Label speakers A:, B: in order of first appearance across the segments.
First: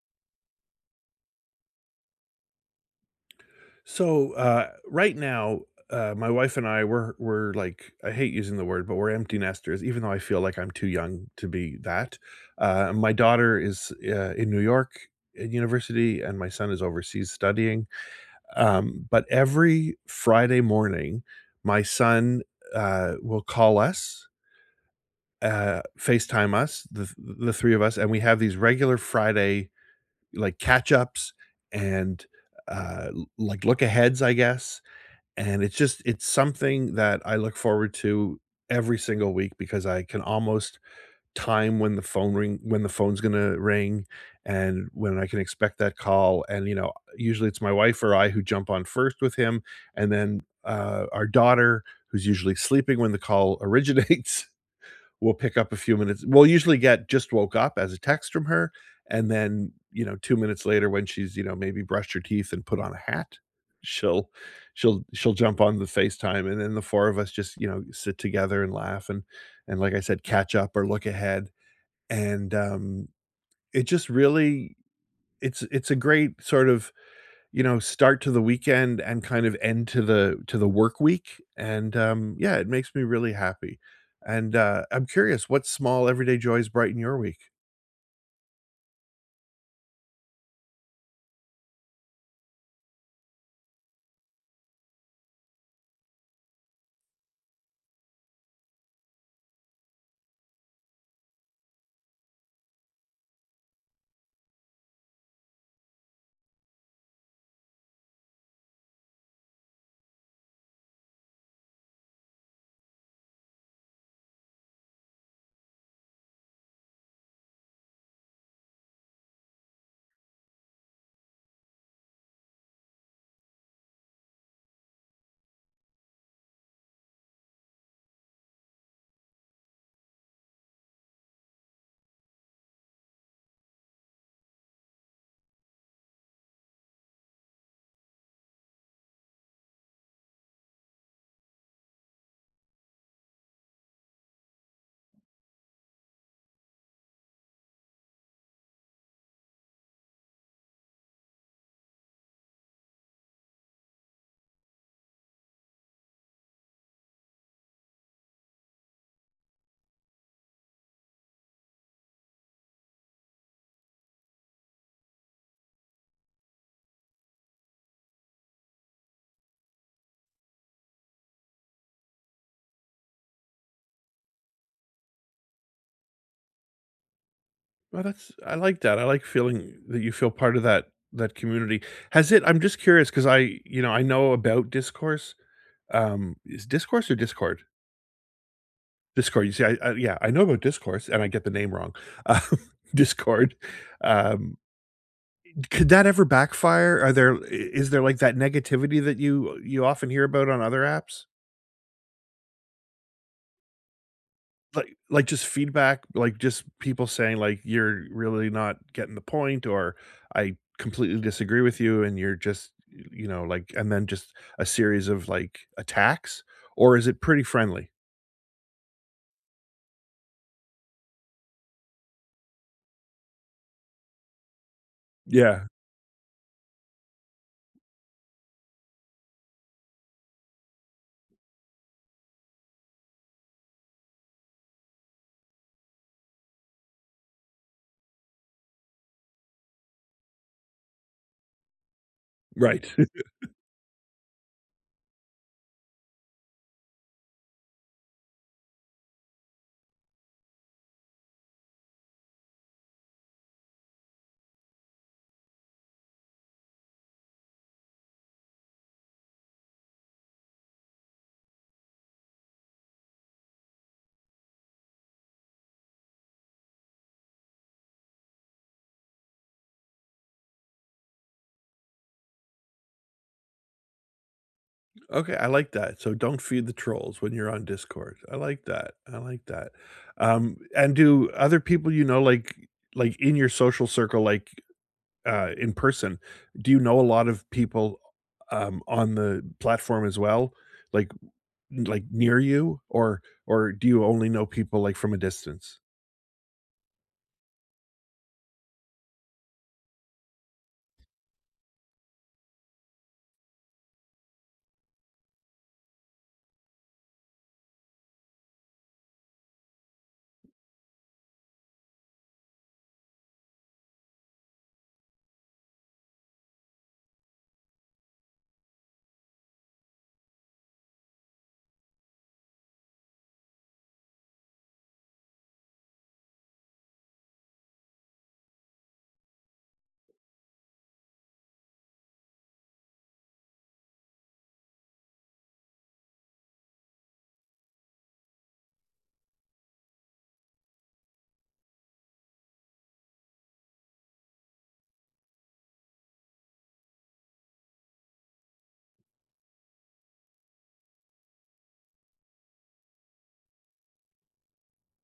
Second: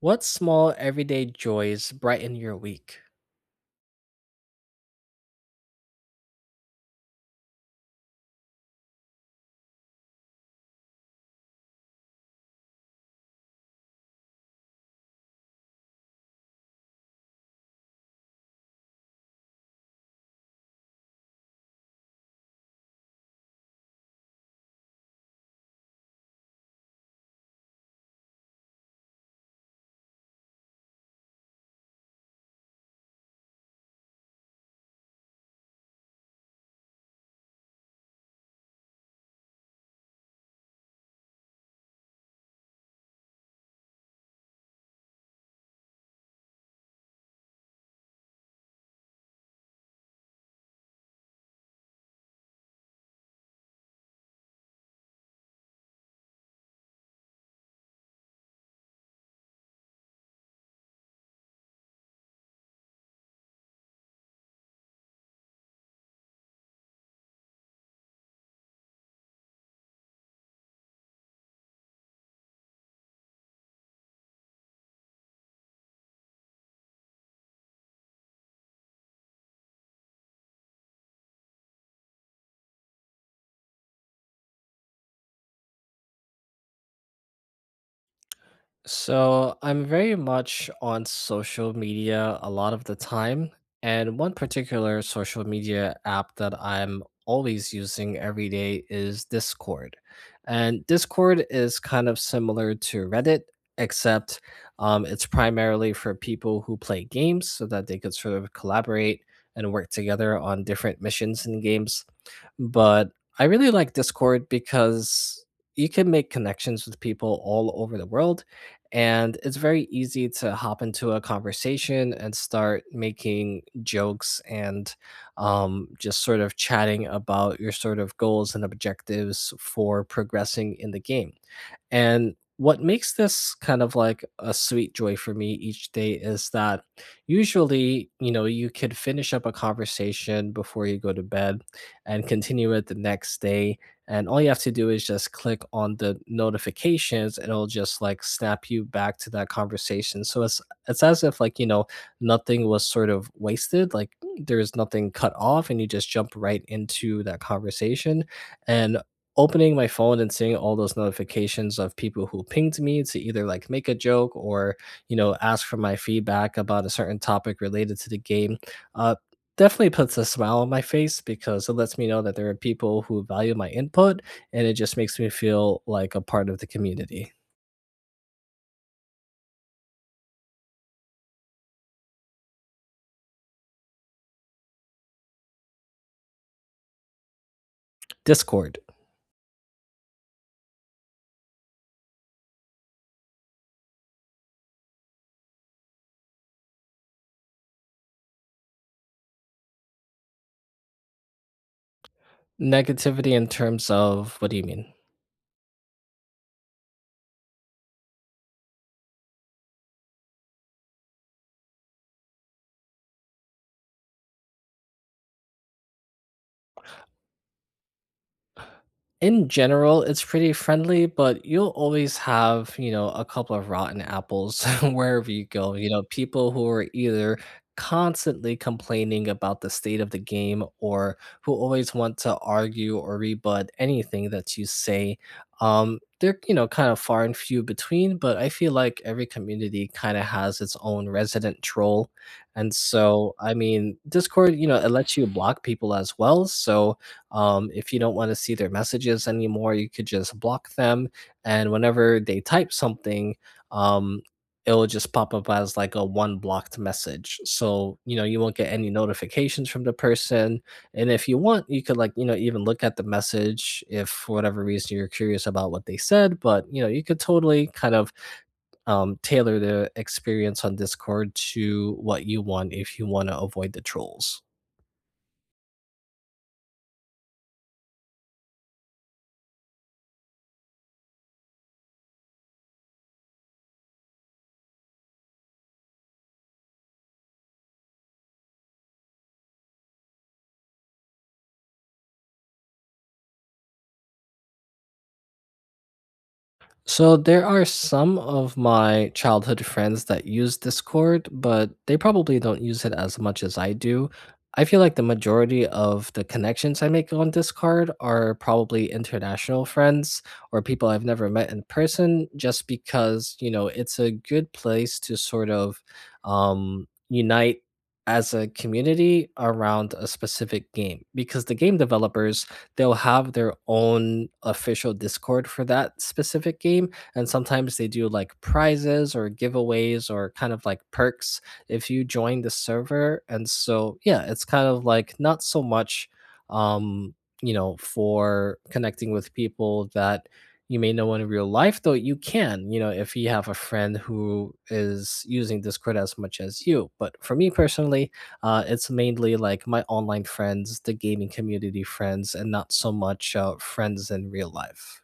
A: What small everyday joys brighten your week?
B: So right now, my wife and I we're like, I hate using the word, but we're empty nesters, even though I feel like I'm too young to be that. My daughter is in New York at university, and my son is overseas studying. But every Friday morning, my son will call us, FaceTime us, the three of us, and we have these regular Friday like catch ups and like look aheads, I guess, and it's something that I look forward to every single week because I can almost time when the phone's gonna ring and when I can expect that call. And, you know, usually it's my wife or I who jump on first with him, and then, our daughter, who's usually sleeping when the call originates, we'll pick up a few minutes. We'll usually get "just woke up" as a text from her. And then, you know, two minutes later when she's, you know, maybe brushed her teeth and put on a hat, she'll she'll jump on the FaceTime, and then the four of us just, you know, sit together and laugh and like I said, catch up or look ahead. And it just really it's a great sort of, you know, start to the weekend and kind of end to the work week, and, yeah, it makes me really happy, and, I'm curious, what small everyday joys brighten your week?
A: So I'm very much on social media a lot of the time. And one particular social media app that I'm always using every day is Discord. And Discord is kind of similar to Reddit, except it's primarily for people who play games so that they could sort of collaborate and work together on different missions and games. But I really like Discord because you can make connections with people all over the world, and it's very easy to hop into a conversation and start making jokes and, just sort of chatting about your sort of goals and objectives for progressing in the game. And what makes this kind of like a sweet joy for me each day is that usually, you know, you could finish up a conversation before you go to bed and continue it the next day. And all you have to do is just click on the notifications and it'll just like snap you back to that conversation. So it's as if, like, you know, nothing was sort of wasted, like there's nothing cut off and you just jump right into that conversation. And opening my phone and seeing all those notifications of people who pinged me to either like make a joke or, you know, ask for my feedback about a certain topic related to the game uh, definitely puts a smile on my face because it lets me know that there are people who value my input, and it just makes me feel like a part of the community.
B: Well, that's, I like that, I like feeling that you feel part of that community. Has it, I'm just curious because I, you know, I know about Discourse, is Discourse or Discord?
A: Discord.
B: Discord, you see, I yeah, I know about Discourse, and I get the name wrong. Um, Discord, um, could that ever backfire? Are there, I is there, like, that negativity that you often hear about on other apps?
A: Negativity in terms of what do you mean?
B: Like, just feedback, like, just people saying, like, "You're really not getting the point," or, "I completely disagree with you," and you're just, you know, like and then just a series of, like, attacks? Or is it pretty friendly?
A: In general, it's pretty friendly, but you'll always have, you know, a couple of rotten apples wherever you
B: Yeah,
A: go. You know, people who are either constantly complaining about the state of the game or who always want to argue or rebut anything that you say. They're, you know, kind of far and few between, but I feel like every community kind of has its own resident troll. And
B: right.
A: so, I mean, Discord, you know, it lets you block people as well. So, if you don't want to see their messages anymore, you could just block them. And whenever they type something, um, it'll just pop up as like a one blocked message. So, you know, you won't get any notifications from the person. And if you want, you could like, you know, even look at the message if for whatever reason you're curious about what they said. But, you know, you could totally kind of tailor the experience on Discord to what you want if you want to avoid the trolls.
B: Okay, I like that. So don't feed the trolls when you're on Discord. I like that. I like that. And do other people you know, like in your social circle, like in person, do you know a lot of people on the platform as well, like like near you, or do you only know people like from a distance?
A: So there are some of my childhood friends that use Discord, but they probably don't use it as much as I do. I feel like the majority of the connections I make on Discord are probably international friends or people I've never met in person just because, you know, it's a good place to sort of unite as a community around a specific game because the game developers, they'll have their own official Discord for that specific game. And sometimes they do like prizes or giveaways or kind of like perks if you join the server. And so, yeah, it's kind of like not so much, um, you know, for connecting with people that you may know in real life, though you can, you know, if you have a friend who is using Discord as much as you. But for me personally, it's mainly like my online friends, the gaming community friends, and not so much friends in real life.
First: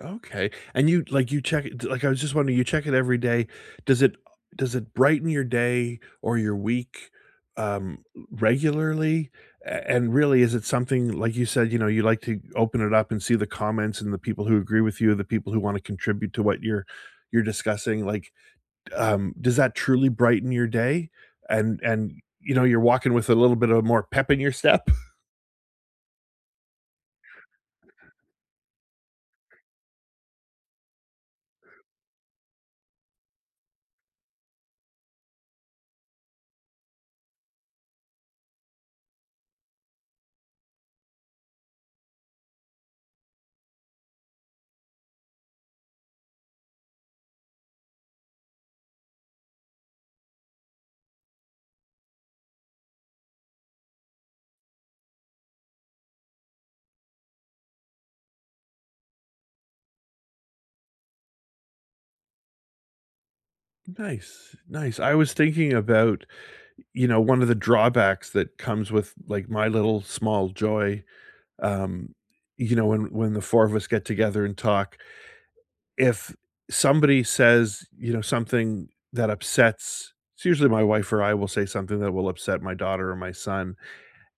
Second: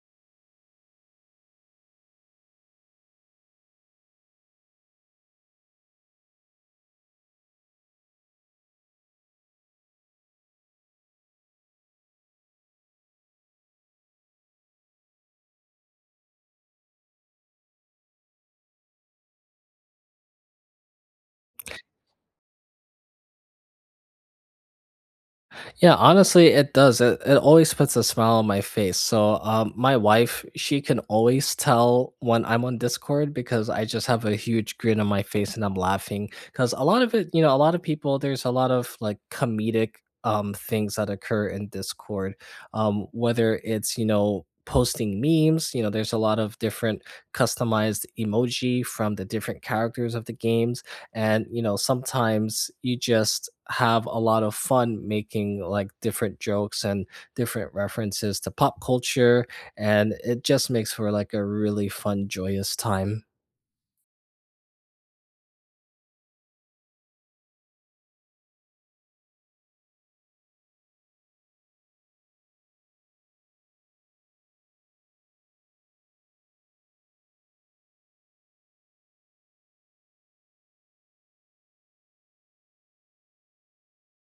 B: Okay, and you like, you check it like, I was just wondering, you check it every day. Does it does it brighten your day or your week, um, regularly? A and really, is it something like you said, you know, you like to open it up and see the comments and the people who agree with you, the people who wanna contribute to what you're discussing, like, does that truly brighten your day? And, you know, you're walking with a little bit of more pep in your step?
A: Yeah, honestly, it does. It always puts a smile on my face. So, my wife, she can always tell when I'm on Discord because I just have a huge grin on my face and I'm laughing. Because a lot of it, you know, a lot of people, there's a lot of like comedic things that occur in Discord. Whether it's, you know, posting memes, you know, there's a lot of different customized emoji from the different characters of the games, and you know sometimes you just have a lot of fun making like different jokes and different references to pop culture, and it just makes for like a really fun joyous time.
B: Nice, nice. I was thinking about, you know, one of the drawbacks that comes with, like, my little small joy, um, you know, when the four of us get together and talk, if somebody says, you know, something that upsets, it's usually my wife or I will say something that will upset my daughter or my son,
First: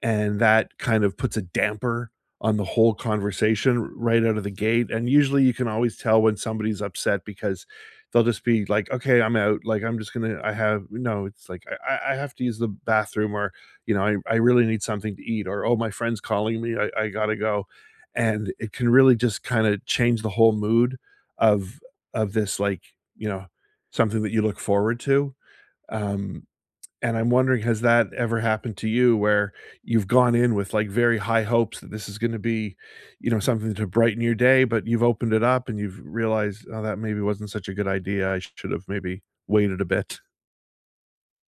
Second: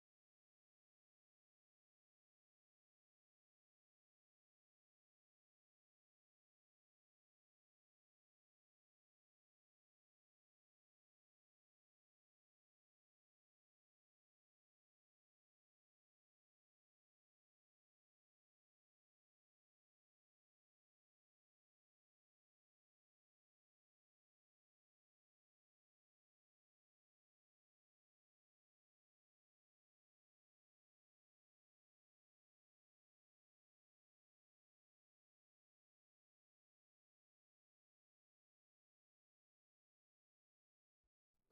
B: and that kind of puts a damper on the whole conversation right out of the gate, and usually you can always tell when somebody's upset because they'll just be like, "Okay, I'm out, like, I'm just gonna I have," no, it's like, "I I have to use the bathroom," or, you know, "I really need something to eat," or, "Oh, my friend's calling me, I gotta go," and it can really just kinda change the whole mood of of this, like, you know, something that you look forward to, um, and I'm wondering, has that ever happened to you where you've gone in with, like, very high hopes that this is gonna be, you know, something to brighten your day, but you've opened it up and you've realized, "Oh, that maybe wasn't such a good idea. I should have maybe waited a bit."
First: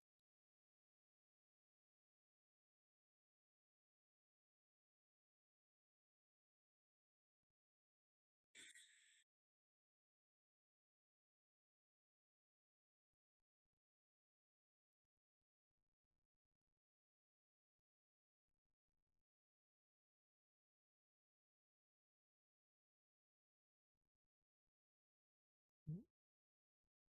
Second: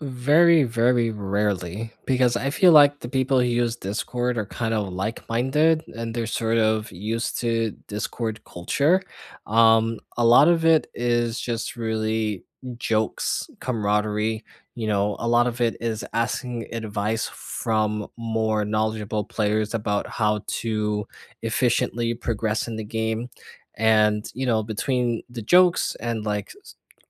A: Very, very rarely, because I feel like the people who use Discord are kind of like-minded and they're sort of used to Discord culture. A lot of it is just really jokes, camaraderie. You know, a lot of it is asking advice from more knowledgeable players about how to efficiently progress in the game. And, you know, between the jokes and like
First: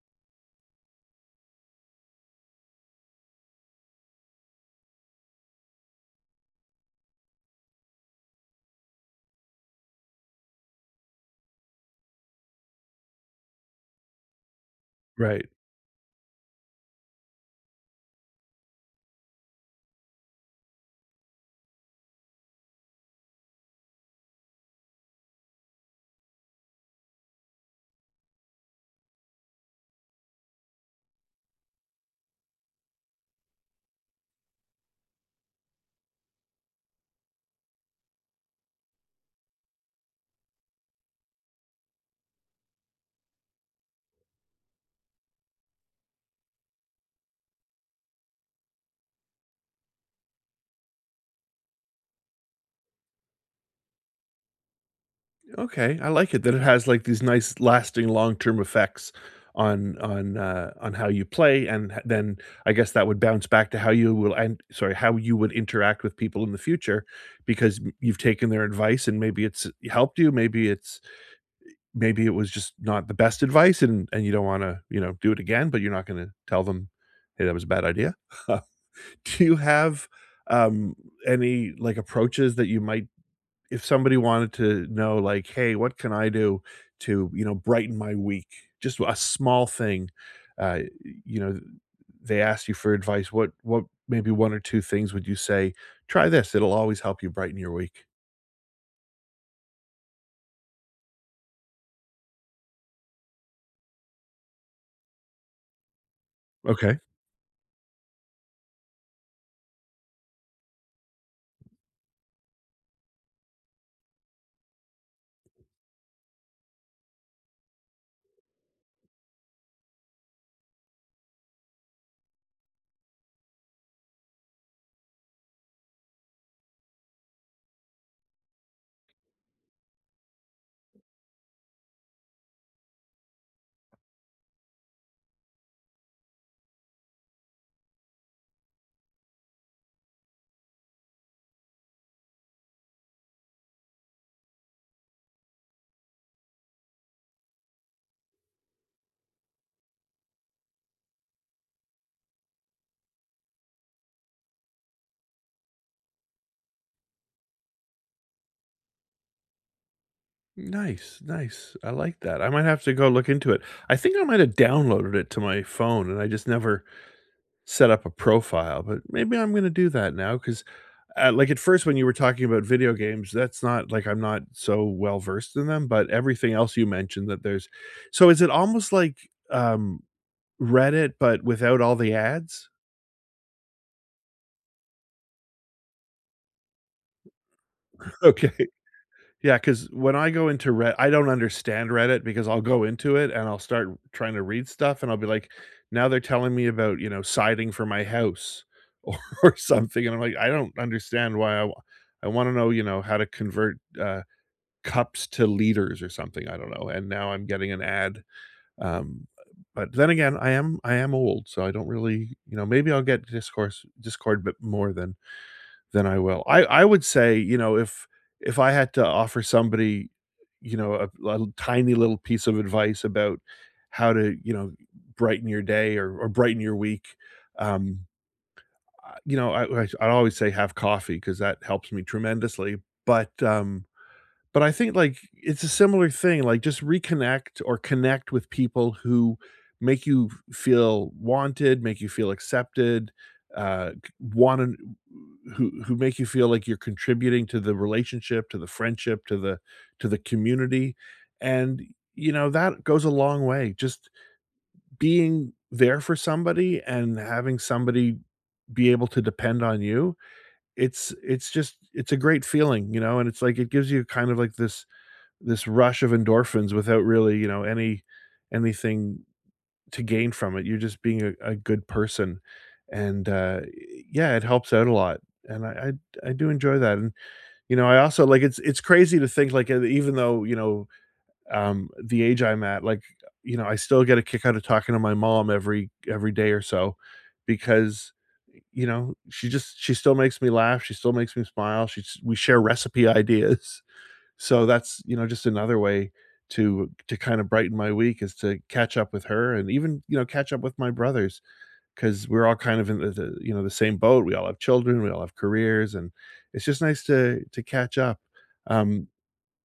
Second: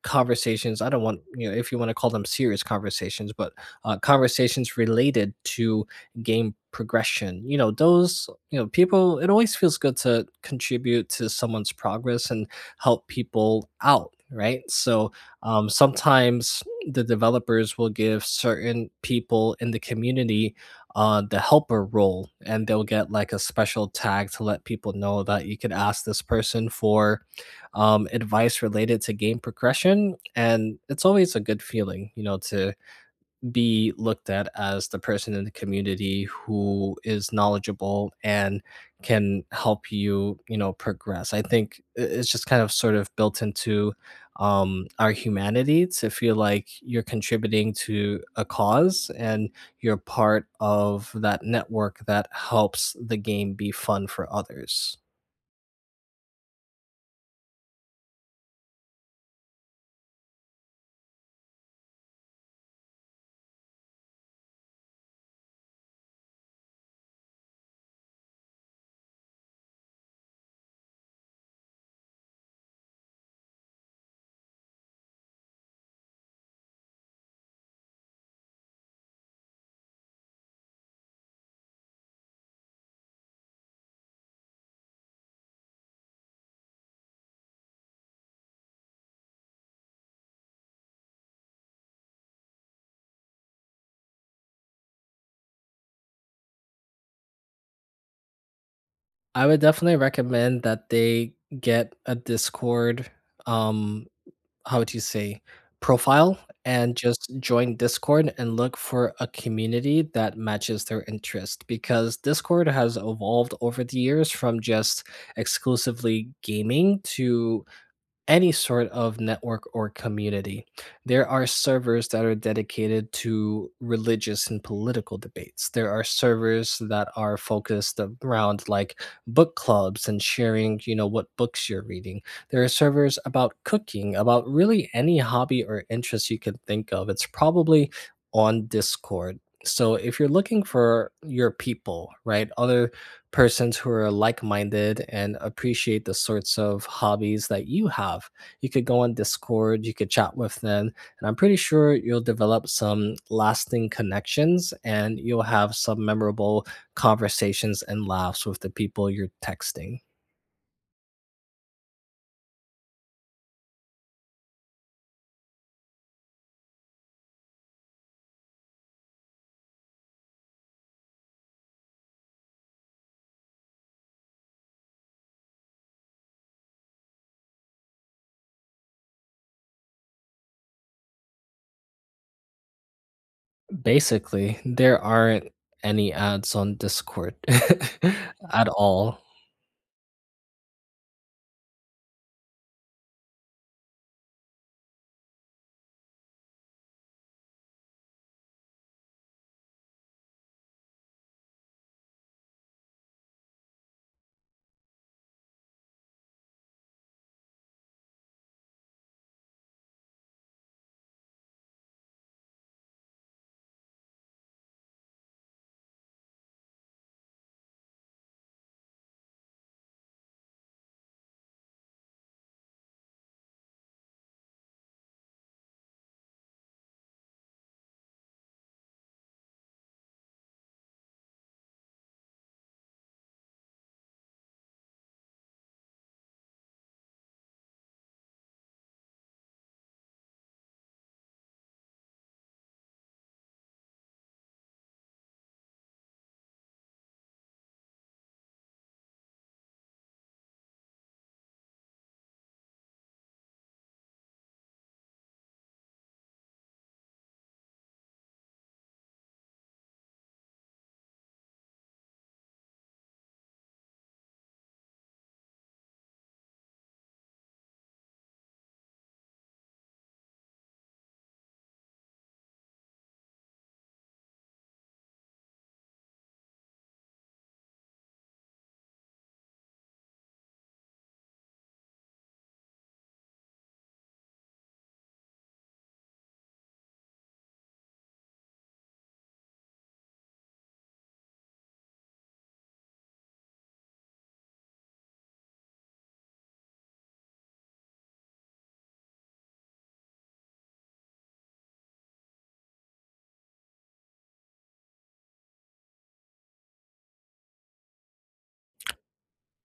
A: conversations, I don't want, you know, if you want to call them serious conversations, but conversations related to game progression, you know those, you know, people, it always feels good to contribute to someone's progress and help people out, right? So
B: Right.
A: sometimes the developers will give certain people in the community the helper role, and they'll get like a special tag to let people know that you could ask this person for advice related to game progression. And it's always a good feeling, you know, to be looked at as the person in the community who is knowledgeable and can help you, you know, progress. I think it's just kind of sort of built into our humanity to feel like you're contributing to a cause and you're part of that network that helps the game be fun for others.
B: Okay, I like it that it has, like, these nice lasting long-term effects on how you play, and h then I guess that would bounce back to how you will, and sorry, how you would interact with people in the future because m you've taken their advice and maybe it's helped you, maybe it's, maybe it was just not the best advice and you don't wanna, you know, do it again, but you're not gonna tell them, "Hey, that was a bad idea." Do you have, um, any, like, approaches that you might, if somebody wanted to know, like, "Hey, what can I do to, you know, brighten my week?" Just a small thing, uh, you know, they asked you for advice, what maybe one or two things would you say, "Try this, it'll always help you brighten your week."
A: I would definitely recommend that they get a Discord, um, how would you say, profile, and
B: Okay.
A: just join Discord and look for a community that matches their interest because Discord has evolved over the years from just exclusively gaming to any sort of network or community. There are servers that are dedicated to religious and political debates. There are servers that are focused around like book clubs and sharing, you know, what books you're reading. There are servers about cooking, about really any hobby or interest you can think of. It's probably on Discord. So if you're looking for your people, right? Other persons who are like-minded and appreciate the sorts of hobbies that you have. You could go on Discord, you could chat with them, and I'm pretty sure you'll develop some lasting connections and you'll have some memorable conversations and laughs with the people you're texting.
B: Nice, nice. I like that. I might have to go look into it. I think I might have downloaded it to my phone and I just never set up a profile, but maybe I'm going to do that now because, like, at first, when you were talking about video games, that's not like, I'm not so well versed in them, but everything else you mentioned that there's. So is it almost like um, Reddit, but without all the ads?
A: Basically, there aren't any ads on Discord
B: Okay.
A: at all.
B: Yeah, because when I go into Reddit, I don't understand Reddit because I'll go into it and I'll start trying to read stuff and I'll be like, now they're telling me about, you know, siding for my house or, or something. And I'm like, I don't understand why I, I want to know, you know, how to convert cups to liters or something. I don't know. And now I'm getting an ad. Um, but then again, I am old, so I don't really, you know, maybe I'll get discourse Discord, but more than then I will. I would say, you know, if I had to offer somebody, you know, a little tiny little piece of advice about how to, you know, brighten your day or brighten your week, um, I you know, I'd always say have coffee because that helps me tremendously, but, um but I think, like, it's a similar thing, like, just reconnect or connect with people who make you f feel wanted, make you feel accepted, uh, wanna who make you feel like you're contributing to the relationship, to the friendship, to the community, and, you know, that goes a long way, just being there for somebody and having somebody be able to depend on you, it's a great feeling, you know, and it's like it gives you kind of like this rush of endorphins without really, you know, any anything to gain from it. You're just being a good person, and yeah, it helps out a lot. And I, I do enjoy that. And you know, I also like it's crazy to think like even though you know the age I'm at, like you know, I still get a kick out of talking to my mom every day or so because you know she just she still makes me laugh, she still makes me smile. She, we share recipe ideas, so that's, you know, just another way to kind of brighten my week is to catch up with her and even, you know, catch up with my brothers because 'cause we're all kind of in you know, the same boat. We all have children, we all have careers, and it's just nice to catch up. Um,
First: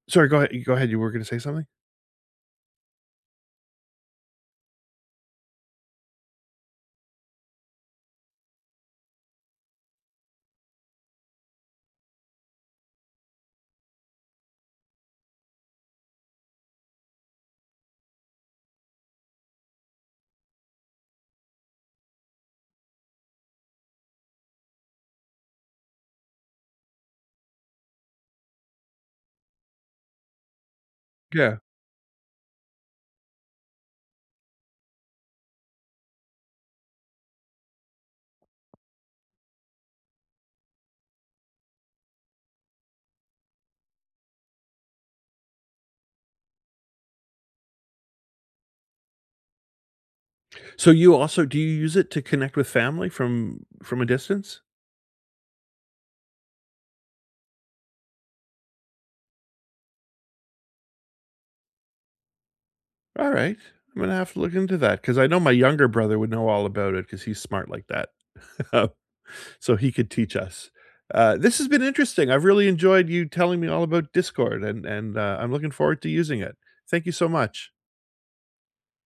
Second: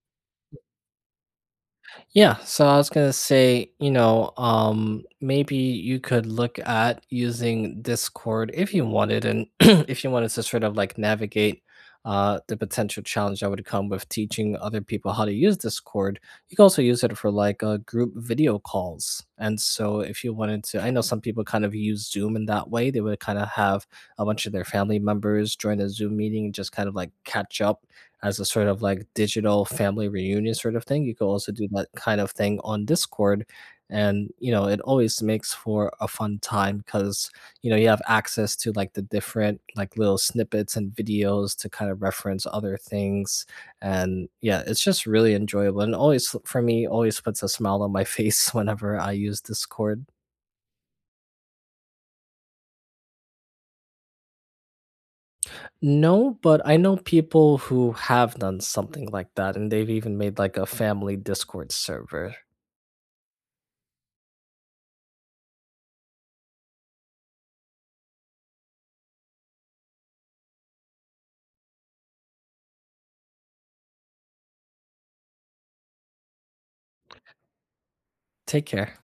B: sorry, go ahead, you were gonna say something?
A: Yeah, so I was gonna say, you know, maybe you could look at using Discord if you wanted, and if you wanted to sort of like navigate the potential challenge that would come with teaching other people how to use Discord. You can also use it for like group video calls. And so, if you wanted to, I know some people kind of use Zoom in that way. They would kind of have a bunch of their family members join a Zoom meeting and just kind of like catch up as a sort of like digital family reunion sort of thing. You could also
B: Yeah.
A: do that kind of thing on Discord. And, you know, it always makes for a fun time because, you know, you have access to like the different like little snippets and videos to kind of reference other things. And yeah, it's just really enjoyable. And always for me, always puts a smile on my face whenever I use Discord.
B: So you also, do you use it to connect with family from a distance?
A: No, but I know people who have done something like that, and they've even made like a family Discord server.
B: Alright. I'm gonna have to look into that because I know my younger brother would know all about it because he's smart like that. So he could teach us. This has been interesting. I've really enjoyed you telling me all about Discord and, I'm looking forward to using it. Thank you so much.
A: Take care.